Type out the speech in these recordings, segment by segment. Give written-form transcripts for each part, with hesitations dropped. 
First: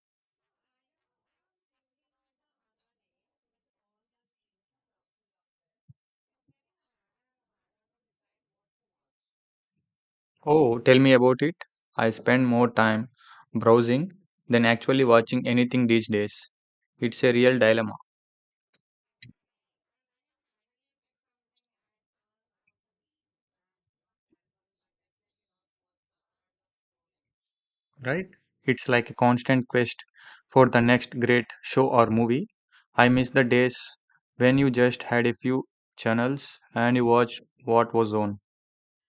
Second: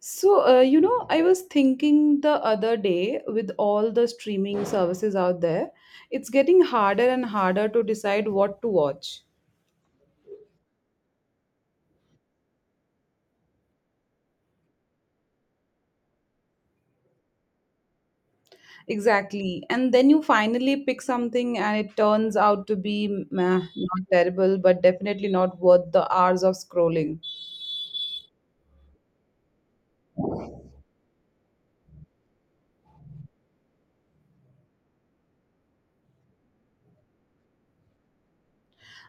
So, I was thinking the other day with all the streaming services out there, it's getting harder and harder to decide what to watch. Oh, tell me about it. I spend more time browsing than actually watching anything these days. It's a real dilemma, Exactly. And then you finally pick something and it turns out to be meh, not terrible, but definitely not worth the hours of scrolling. right? It's like a constant quest for the next great show or movie. I miss the days when you just had a few channels and you watched what was on.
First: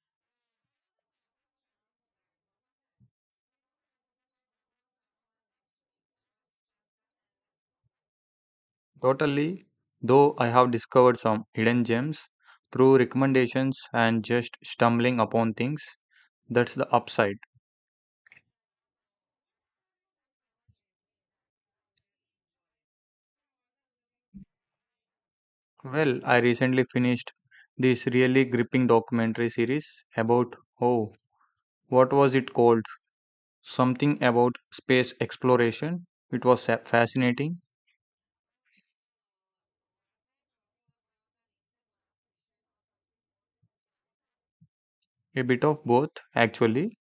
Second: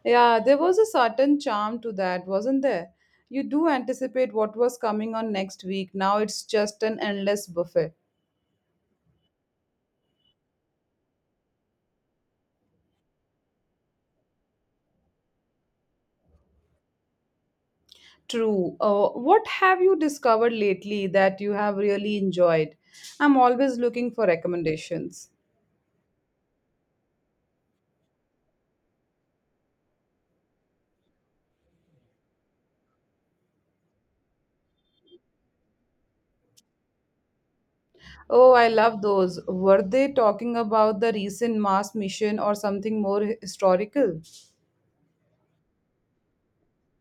Yeah, there was a certain charm to that, wasn't there? You do anticipate what was coming on next week. Now it's just an endless buffet. Totally, though I have discovered some hidden gems through recommendations and just stumbling upon things. That's the upside. True. What have you discovered lately that you have really enjoyed? I'm always looking for recommendations. Well, I recently finished this really gripping documentary series about, oh, what was it called? Something about space exploration. It was fascinating, Oh, I love those. Were they talking about the recent Mars mission or something more historical? a bit of both, actually.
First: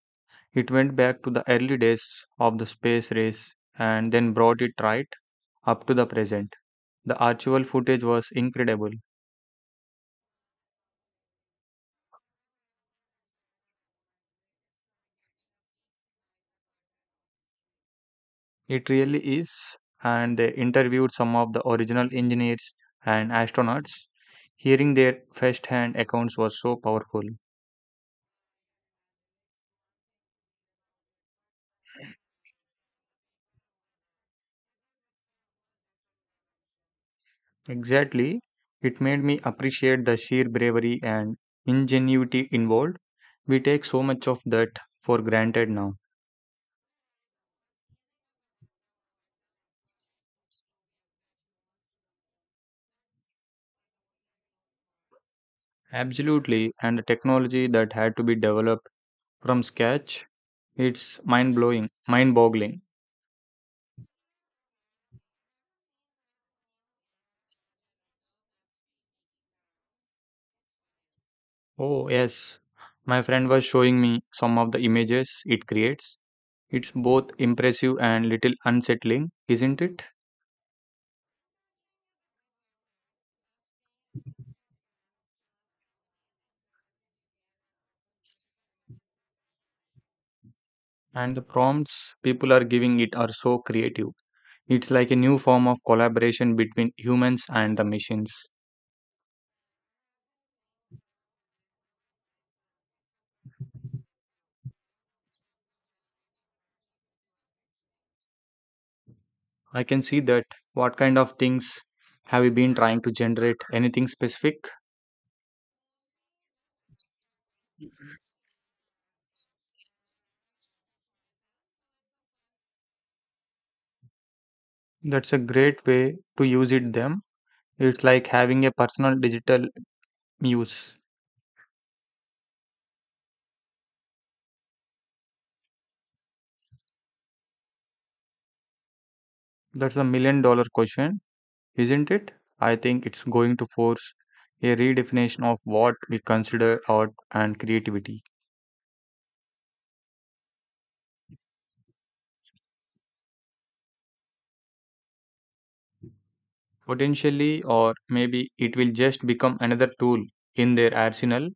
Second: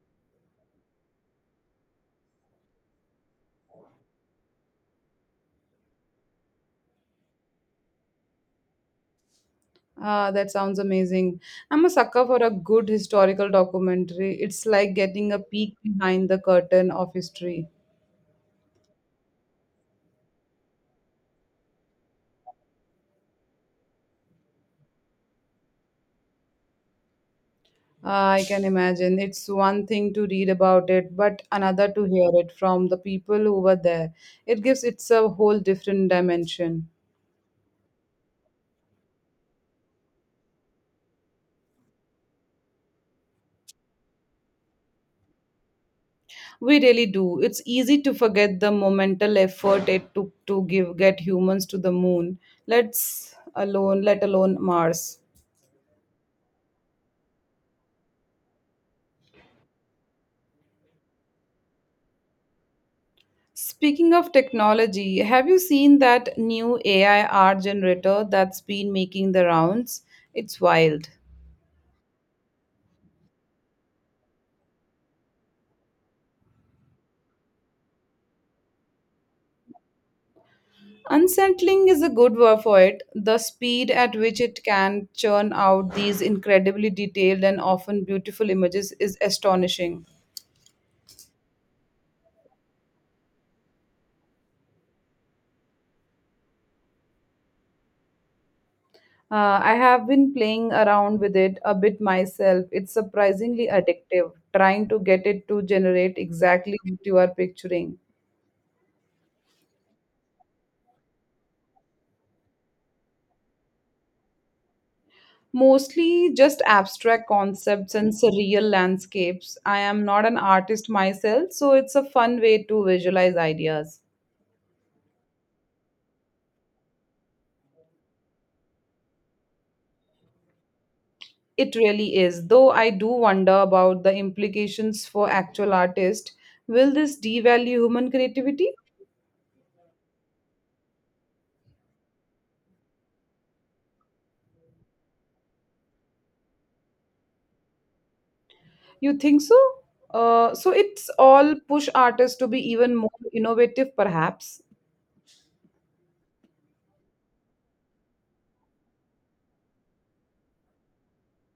It went back to the early days of the space race and then brought it right up to the present. The archival footage was incredible. Ah, that sounds amazing. I'm a sucker for a good historical documentary. It's like getting a peek behind the curtain of history. It really is. And they interviewed some of the original engineers and astronauts. Hearing their first-hand accounts was so powerful. I can imagine. It's one thing to read about it, but another to hear it from the people who were there. It's a whole different dimension. Exactly. It made me appreciate the sheer bravery and ingenuity involved. We take so much of that for granted now. We really do. It's easy to forget the monumental effort it took to give get humans to the moon. Let alone Mars. Absolutely. And the technology that had to be developed from scratch, it's mind-blowing, mind-boggling. Speaking of technology, have you seen that new AI art generator that's been making the rounds? It's wild. Oh, yes. My friend was showing me some of the images it creates. It's both impressive and little unsettling, isn't it? Unsettling is a good word for it. The speed at which it can churn out these incredibly detailed and often beautiful images is astonishing. And the prompts people are giving it are so creative. It's like a new form of collaboration between humans and the machines. I have been playing around with it a bit myself. It's surprisingly addictive, trying to get it to generate exactly what you are picturing. I can see that. What kind of things have you been trying to generate? Anything specific? Mostly just abstract concepts and surreal landscapes. I am not an artist myself, so it's a fun way to visualize ideas. That's a great way to use it them. It's like having a personal digital muse. It really is, though I do wonder about the implications for actual artists. Will this devalue human creativity? That's a million dollar question, isn't it? I think it's going to force a redefinition of what we consider art and creativity. You think so? So it's all push artists to be even more innovative, perhaps. Potentially, or maybe it will just become another tool in their arsenal,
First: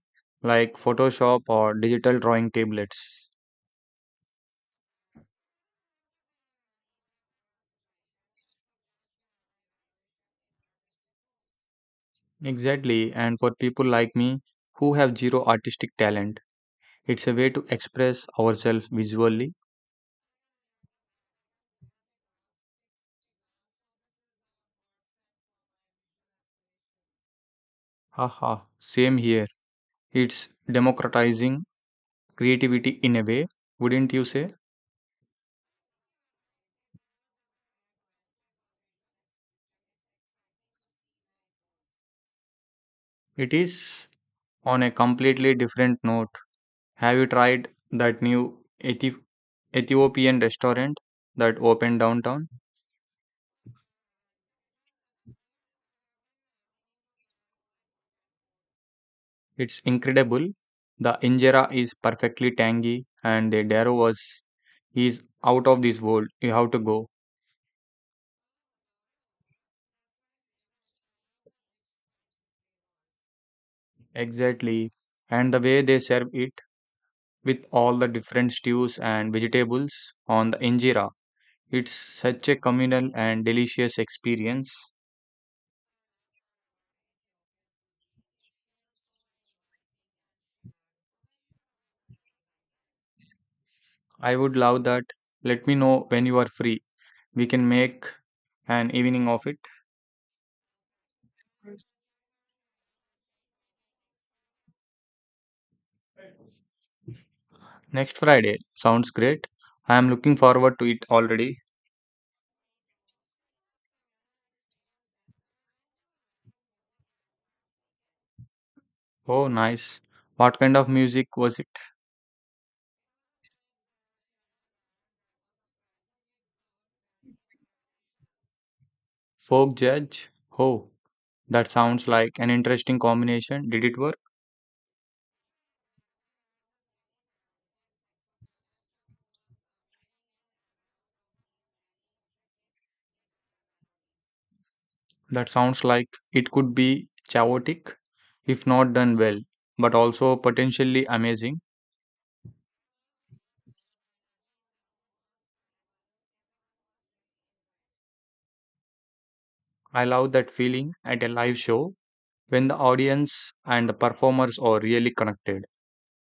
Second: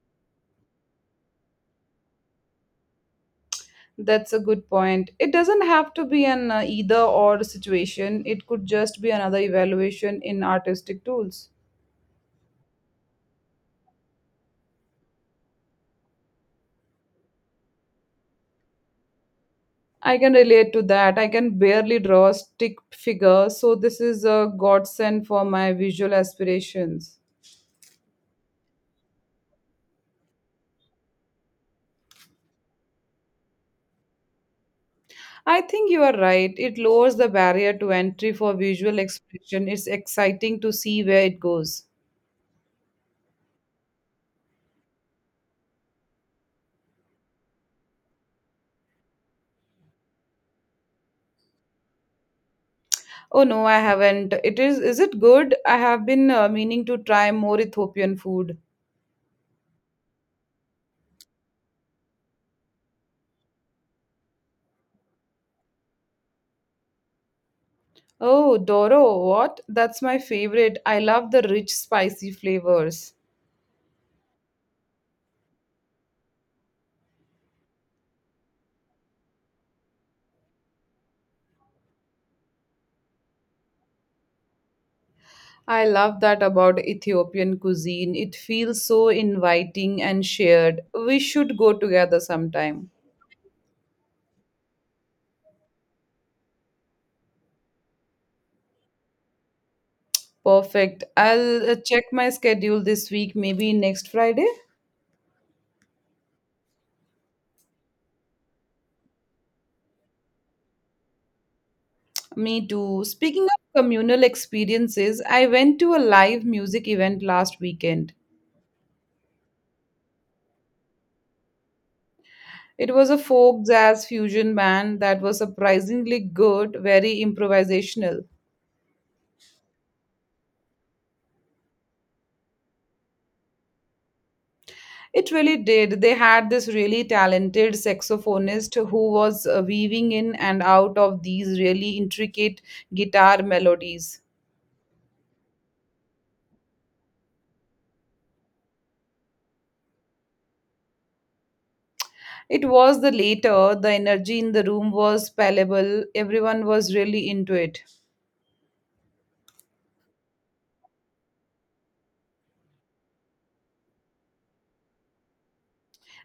like photoshop or digital drawing tablets. That's a good point. It doesn't have to be an either or situation, it could just be another evaluation in artistic tools. Exactly, and for people like me who have zero artistic talent, it's a way to express ourselves visually. I can relate to that. I can barely draw a stick figure, so this is a godsend for my visual aspirations. Haha, same here. It's democratizing creativity in a way, wouldn't you say? I think you are right. It lowers the barrier to entry for visual expression. It's exciting to see where it goes. It is. On a completely different note, have you tried that new Ethi- ethiopian restaurant that opened downtown? Oh no, I haven't. It is it good? I have been meaning to try more Ethiopian food. It's incredible. The injera is perfectly tangy, and the daro was is out of this world. You have to go. Oh, Doro, what? That's my favorite. I love the rich spicy flavors. Exactly. And the way they serve it with all the different stews and vegetables on the injera, it's such a communal and delicious experience. I love that about Ethiopian cuisine. It feels so inviting and shared. We should go together sometime. I would love that. Let me know when you are free. We can make an evening of it. Perfect. I'll check my schedule this week, maybe next Friday. Next Friday. Sounds great. I am looking forward to it already. Me too. Speaking of communal experiences, I went to a live music event last weekend. Oh, nice. What kind of music was it? It was a folk jazz fusion band that was surprisingly good, very improvisational. Folk judge? Oh, that sounds like an interesting combination. Did it work? It really did. They had this really talented saxophonist who was weaving in and out of these really intricate guitar melodies. That sounds like it could be chaotic if not done well, but also potentially amazing. It was the later, the energy in the room was palpable, everyone was really into it. I love that feeling at a live show when the audience and the performers are really connected.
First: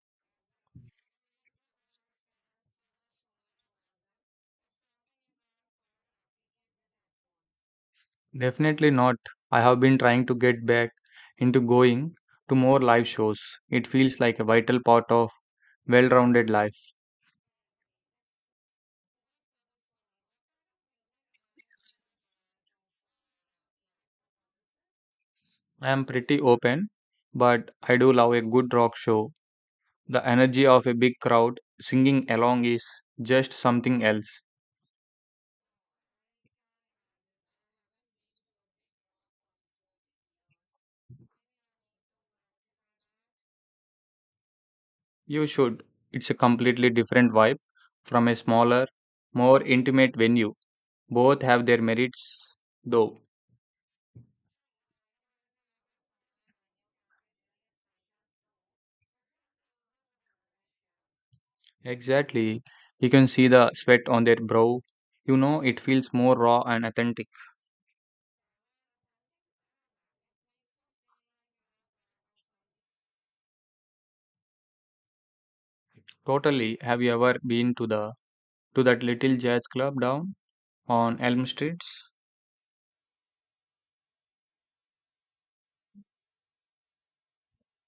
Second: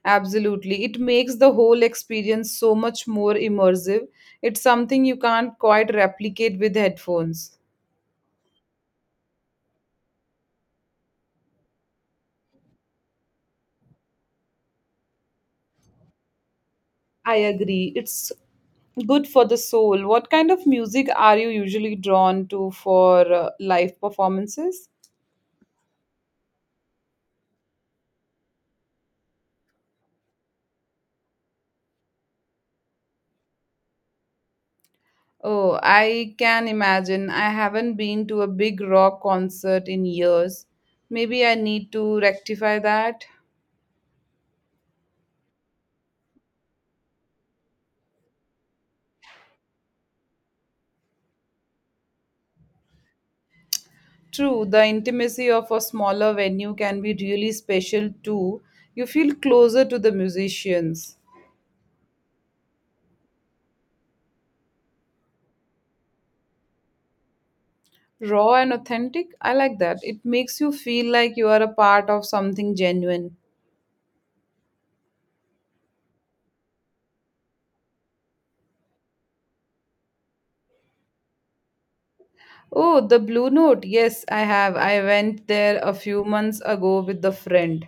Absolutely. It makes the whole experience so much more immersive. It's something you can't quite replicate with headphones. Definitely not. I have been trying to get back into going to more live shows. It feels like a vital part of well-rounded life. I agree. It's good for the soul. What kind of music are you usually drawn to for live performances? I am pretty open, but I do love a good rock show. The energy of a big crowd singing along is just something else. Oh, I can imagine. I haven't been to a big rock concert in years. Maybe I need to rectify that. You should. It's a completely different vibe from a smaller, more intimate venue. Both have their merits, though. True, the intimacy of a smaller venue can be really special too. You feel closer to the musicians. Exactly. You can see the sweat on their brow. You know, it feels more raw and authentic. Raw and authentic, I like that. It makes you feel like you are a part of something genuine. Totally. Have you ever been to the to that little jazz club down on Elm Street? Oh, the Blue Note. Yes, I have. I went there a few months ago with a friend.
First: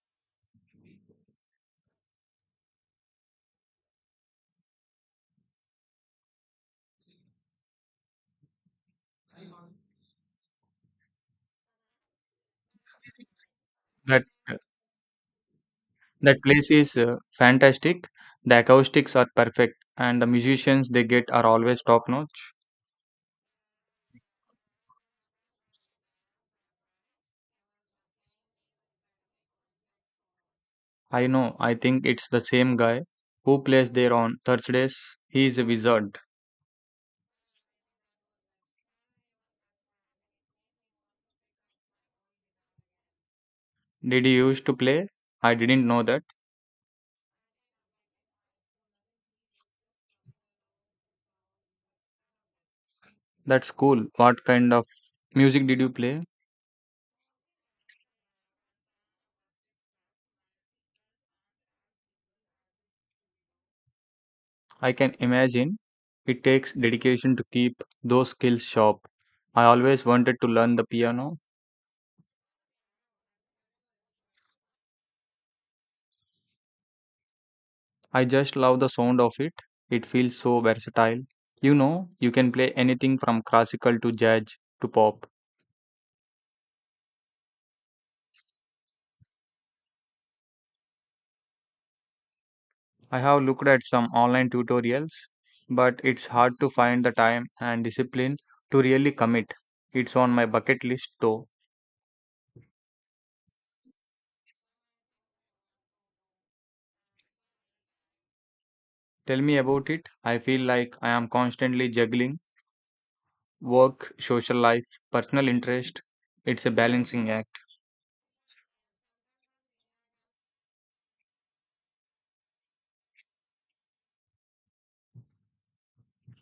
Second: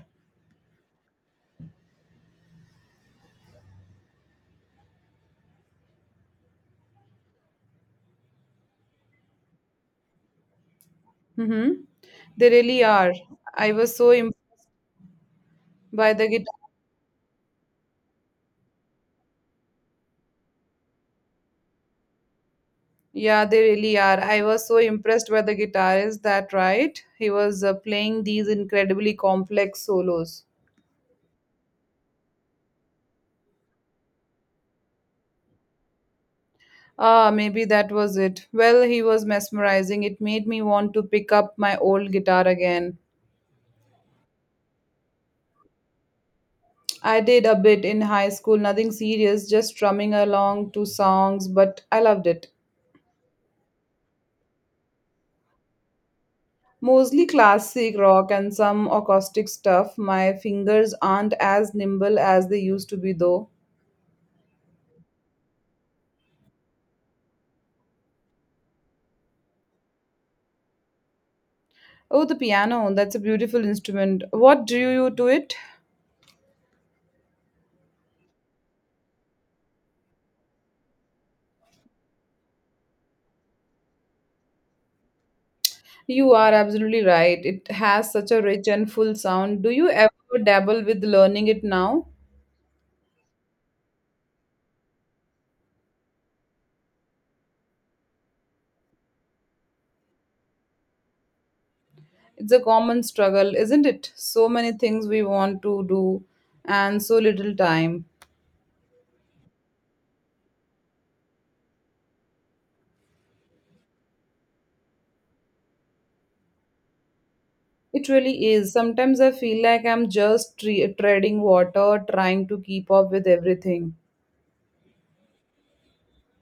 Mm-hmm. They really are. I was so That impressed by the That guitar. place is fantastic. The acoustics are perfect, and the musicians they get are always top notch. Yeah, they really are. I was so impressed by the guitarist that, right? He was playing these incredibly complex solos. I know, I think it's the same guy who plays there on Thursdays. He is a wizard. Ah, maybe that was it. Well, he was mesmerizing. It made me want to pick up my old guitar again. Did you used to play? I didn't know that. I did a bit in high school, nothing serious, just strumming along to songs, but I loved it. That's cool. What kind of music did you play? Mostly classic rock and some acoustic stuff. My fingers aren't as nimble as they used to be, though. I can imagine it takes dedication to keep those skills sharp. I always wanted to learn the piano. Oh, the piano, that's a beautiful instrument. What drew you to it? I just love the sound of it. It feels so versatile. You know, you can play anything from classical to jazz to pop. You are absolutely right. It has such a rich and full sound. Do you ever dabble with learning it now? I have looked at some online tutorials, but it's hard to find the time and discipline to really commit. It's on my bucket list though. It's a common struggle, isn't it? So many things we want to do and so little time. Tell me about it. I feel like I am constantly juggling work, social life, personal interest. It's a balancing act. It really is. Sometimes I feel like I'm just treading water, trying to keep up with everything.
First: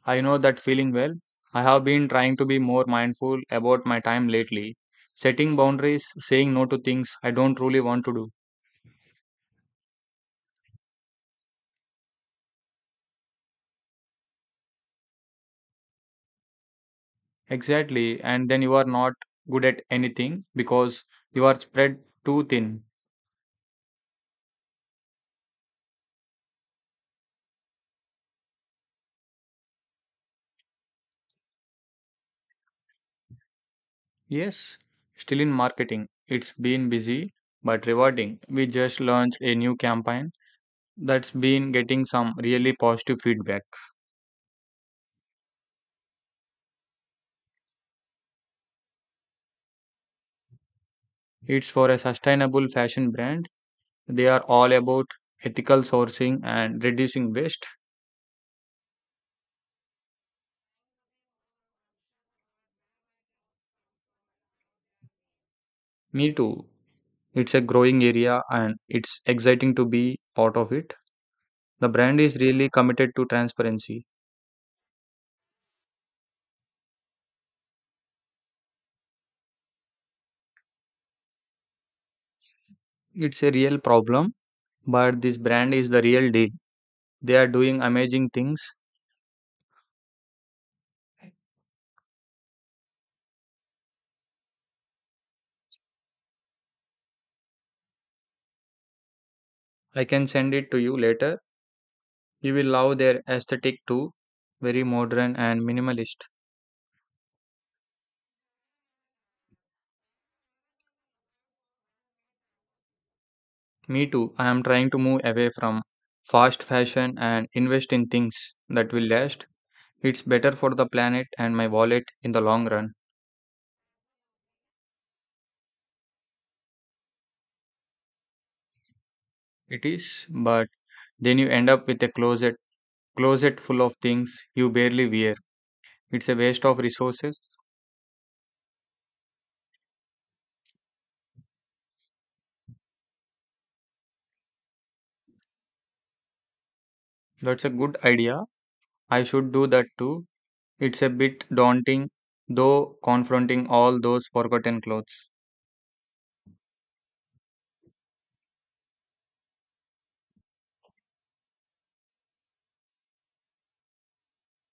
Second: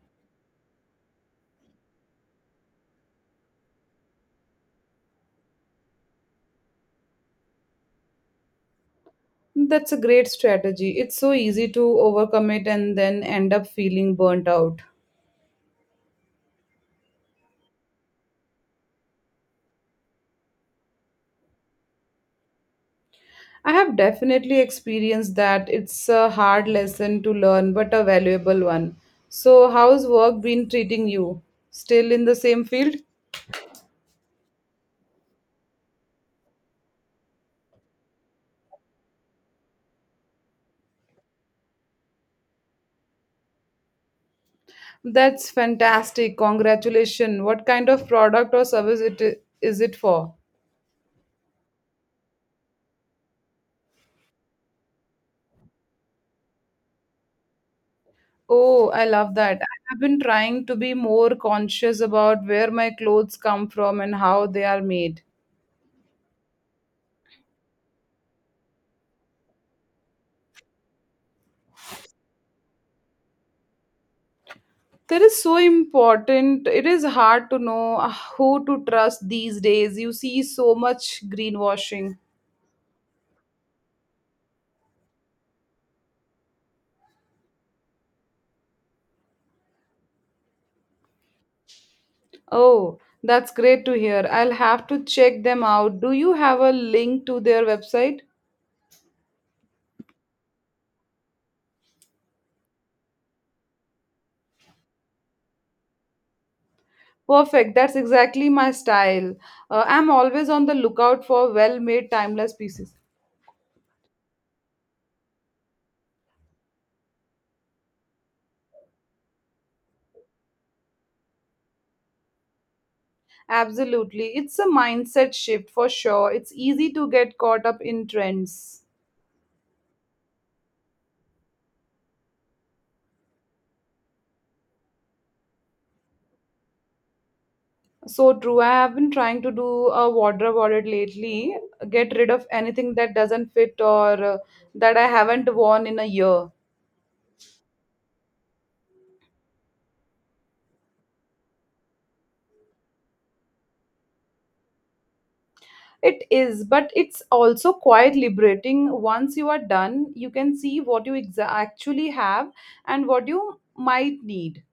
I know that feeling well. I have been trying to be more mindful about my time lately, setting boundaries, saying no to things I don't really want to do. That's a great strategy. It's so easy to overcommit and then end up feeling burnt out. Exactly, and then you are not good at anything because you are spread too thin. I have definitely experienced that. It's a hard lesson to learn, but a valuable one. So, how's work been treating you? Still in the same field? Yes, still in marketing. It's been busy but rewarding. We just launched a new campaign that's been getting some really positive feedback. That's fantastic. Congratulations. What kind of product or service is it for? It's for a sustainable fashion brand. They are all about ethical sourcing and reducing waste. Oh, I love that. I have been trying to be more conscious about where my clothes come from and how they are made. Me too. It's a growing area and it's exciting to be part of it. The brand is really committed to transparency. That is so important. It is hard to know who to trust these days. You see so much greenwashing. It's a real problem, but this brand is the real deal. They are doing amazing things. Oh, that's great to hear. I'll have to check them out. Do you have a link to their website? I can send it to you later. You will love their aesthetic too. Very modern and minimalist. Perfect. That's exactly my style. I'm always on the lookout for well made, timeless pieces. Me too. I am trying to move away from fast fashion and invest in things that will last. It's better for the planet and my wallet in the long run. Absolutely. It's a mindset shift for sure. It's easy to get caught up in trends. It is, but then you end up with a closet full of things you barely wear. It's a waste of resources. So true. I have been trying to do a wardrobe audit lately, get rid of anything that doesn't fit or that I haven't worn in a year. That's a good idea. I should do that too. It's a bit daunting, though, confronting all those forgotten clothes. It is, but it's also quite liberating. Once you are done, you can see what you actually have and what you might need.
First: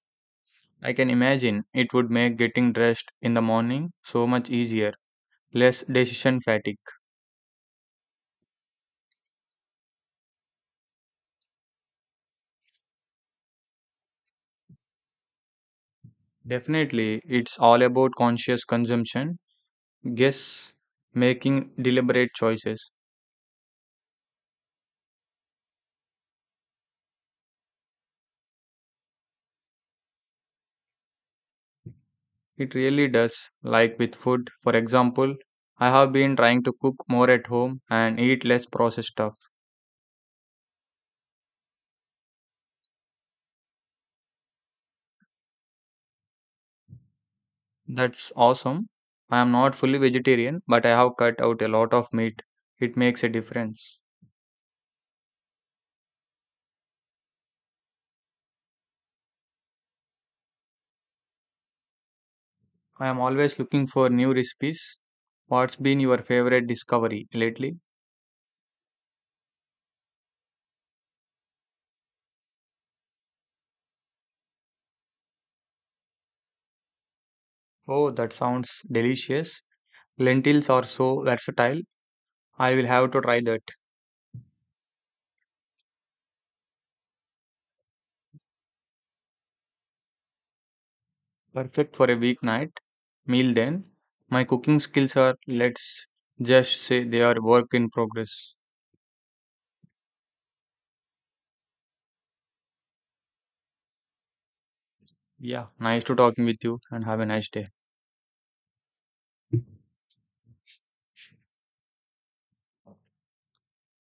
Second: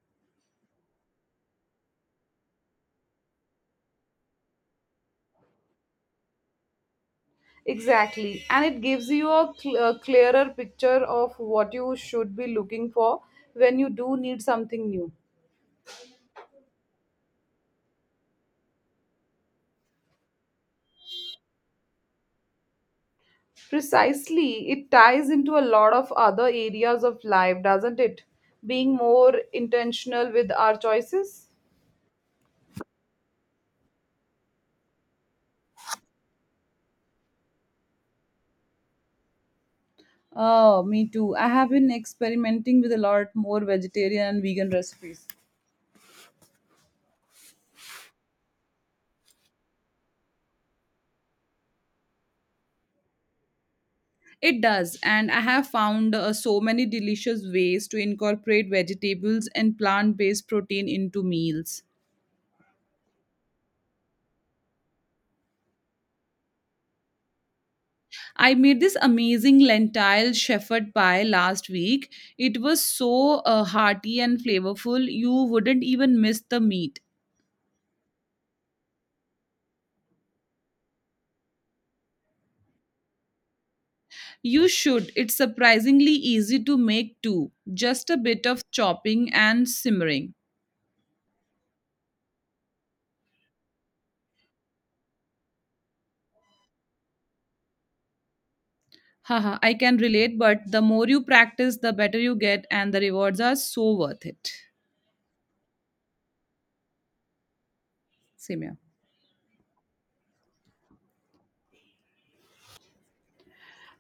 I can imagine it would make getting dressed in the morning so much easier, less decision fatigue. Exactly. And it gives you a, a clearer picture of what you should be looking for when you do need something new. Definitely, it's all about conscious consumption. Guess making deliberate choices. Precisely. It ties into a lot of other areas of life, doesn't it? Being more intentional with our choices. It really does, like with food, for example. I have been trying to cook more at home and eat less processed stuff. Oh, me too. I have been experimenting with a lot more vegetarian and vegan recipes. That's awesome. I am not fully vegetarian, but I have cut out a lot of meat. It makes a difference. It does, and I have found so many delicious ways to incorporate vegetables and plant based protein into meals. I am always looking for new recipes. What's been your favorite discovery lately? I made this amazing lentil shepherd pie last week. It was so hearty and flavorful, you wouldn't even miss the meat. Oh, that sounds delicious. Lentils are so versatile. I will have to try that. You should. It's surprisingly easy to make too. Just a bit of chopping and simmering. Perfect for a weeknight meal then. My cooking skills are, let's just say, they are work in progress. Haha, I can relate, but the more you practice, the better you get, and the rewards are so worth it. Yeah, nice to talking with you and have a nice day. Simya.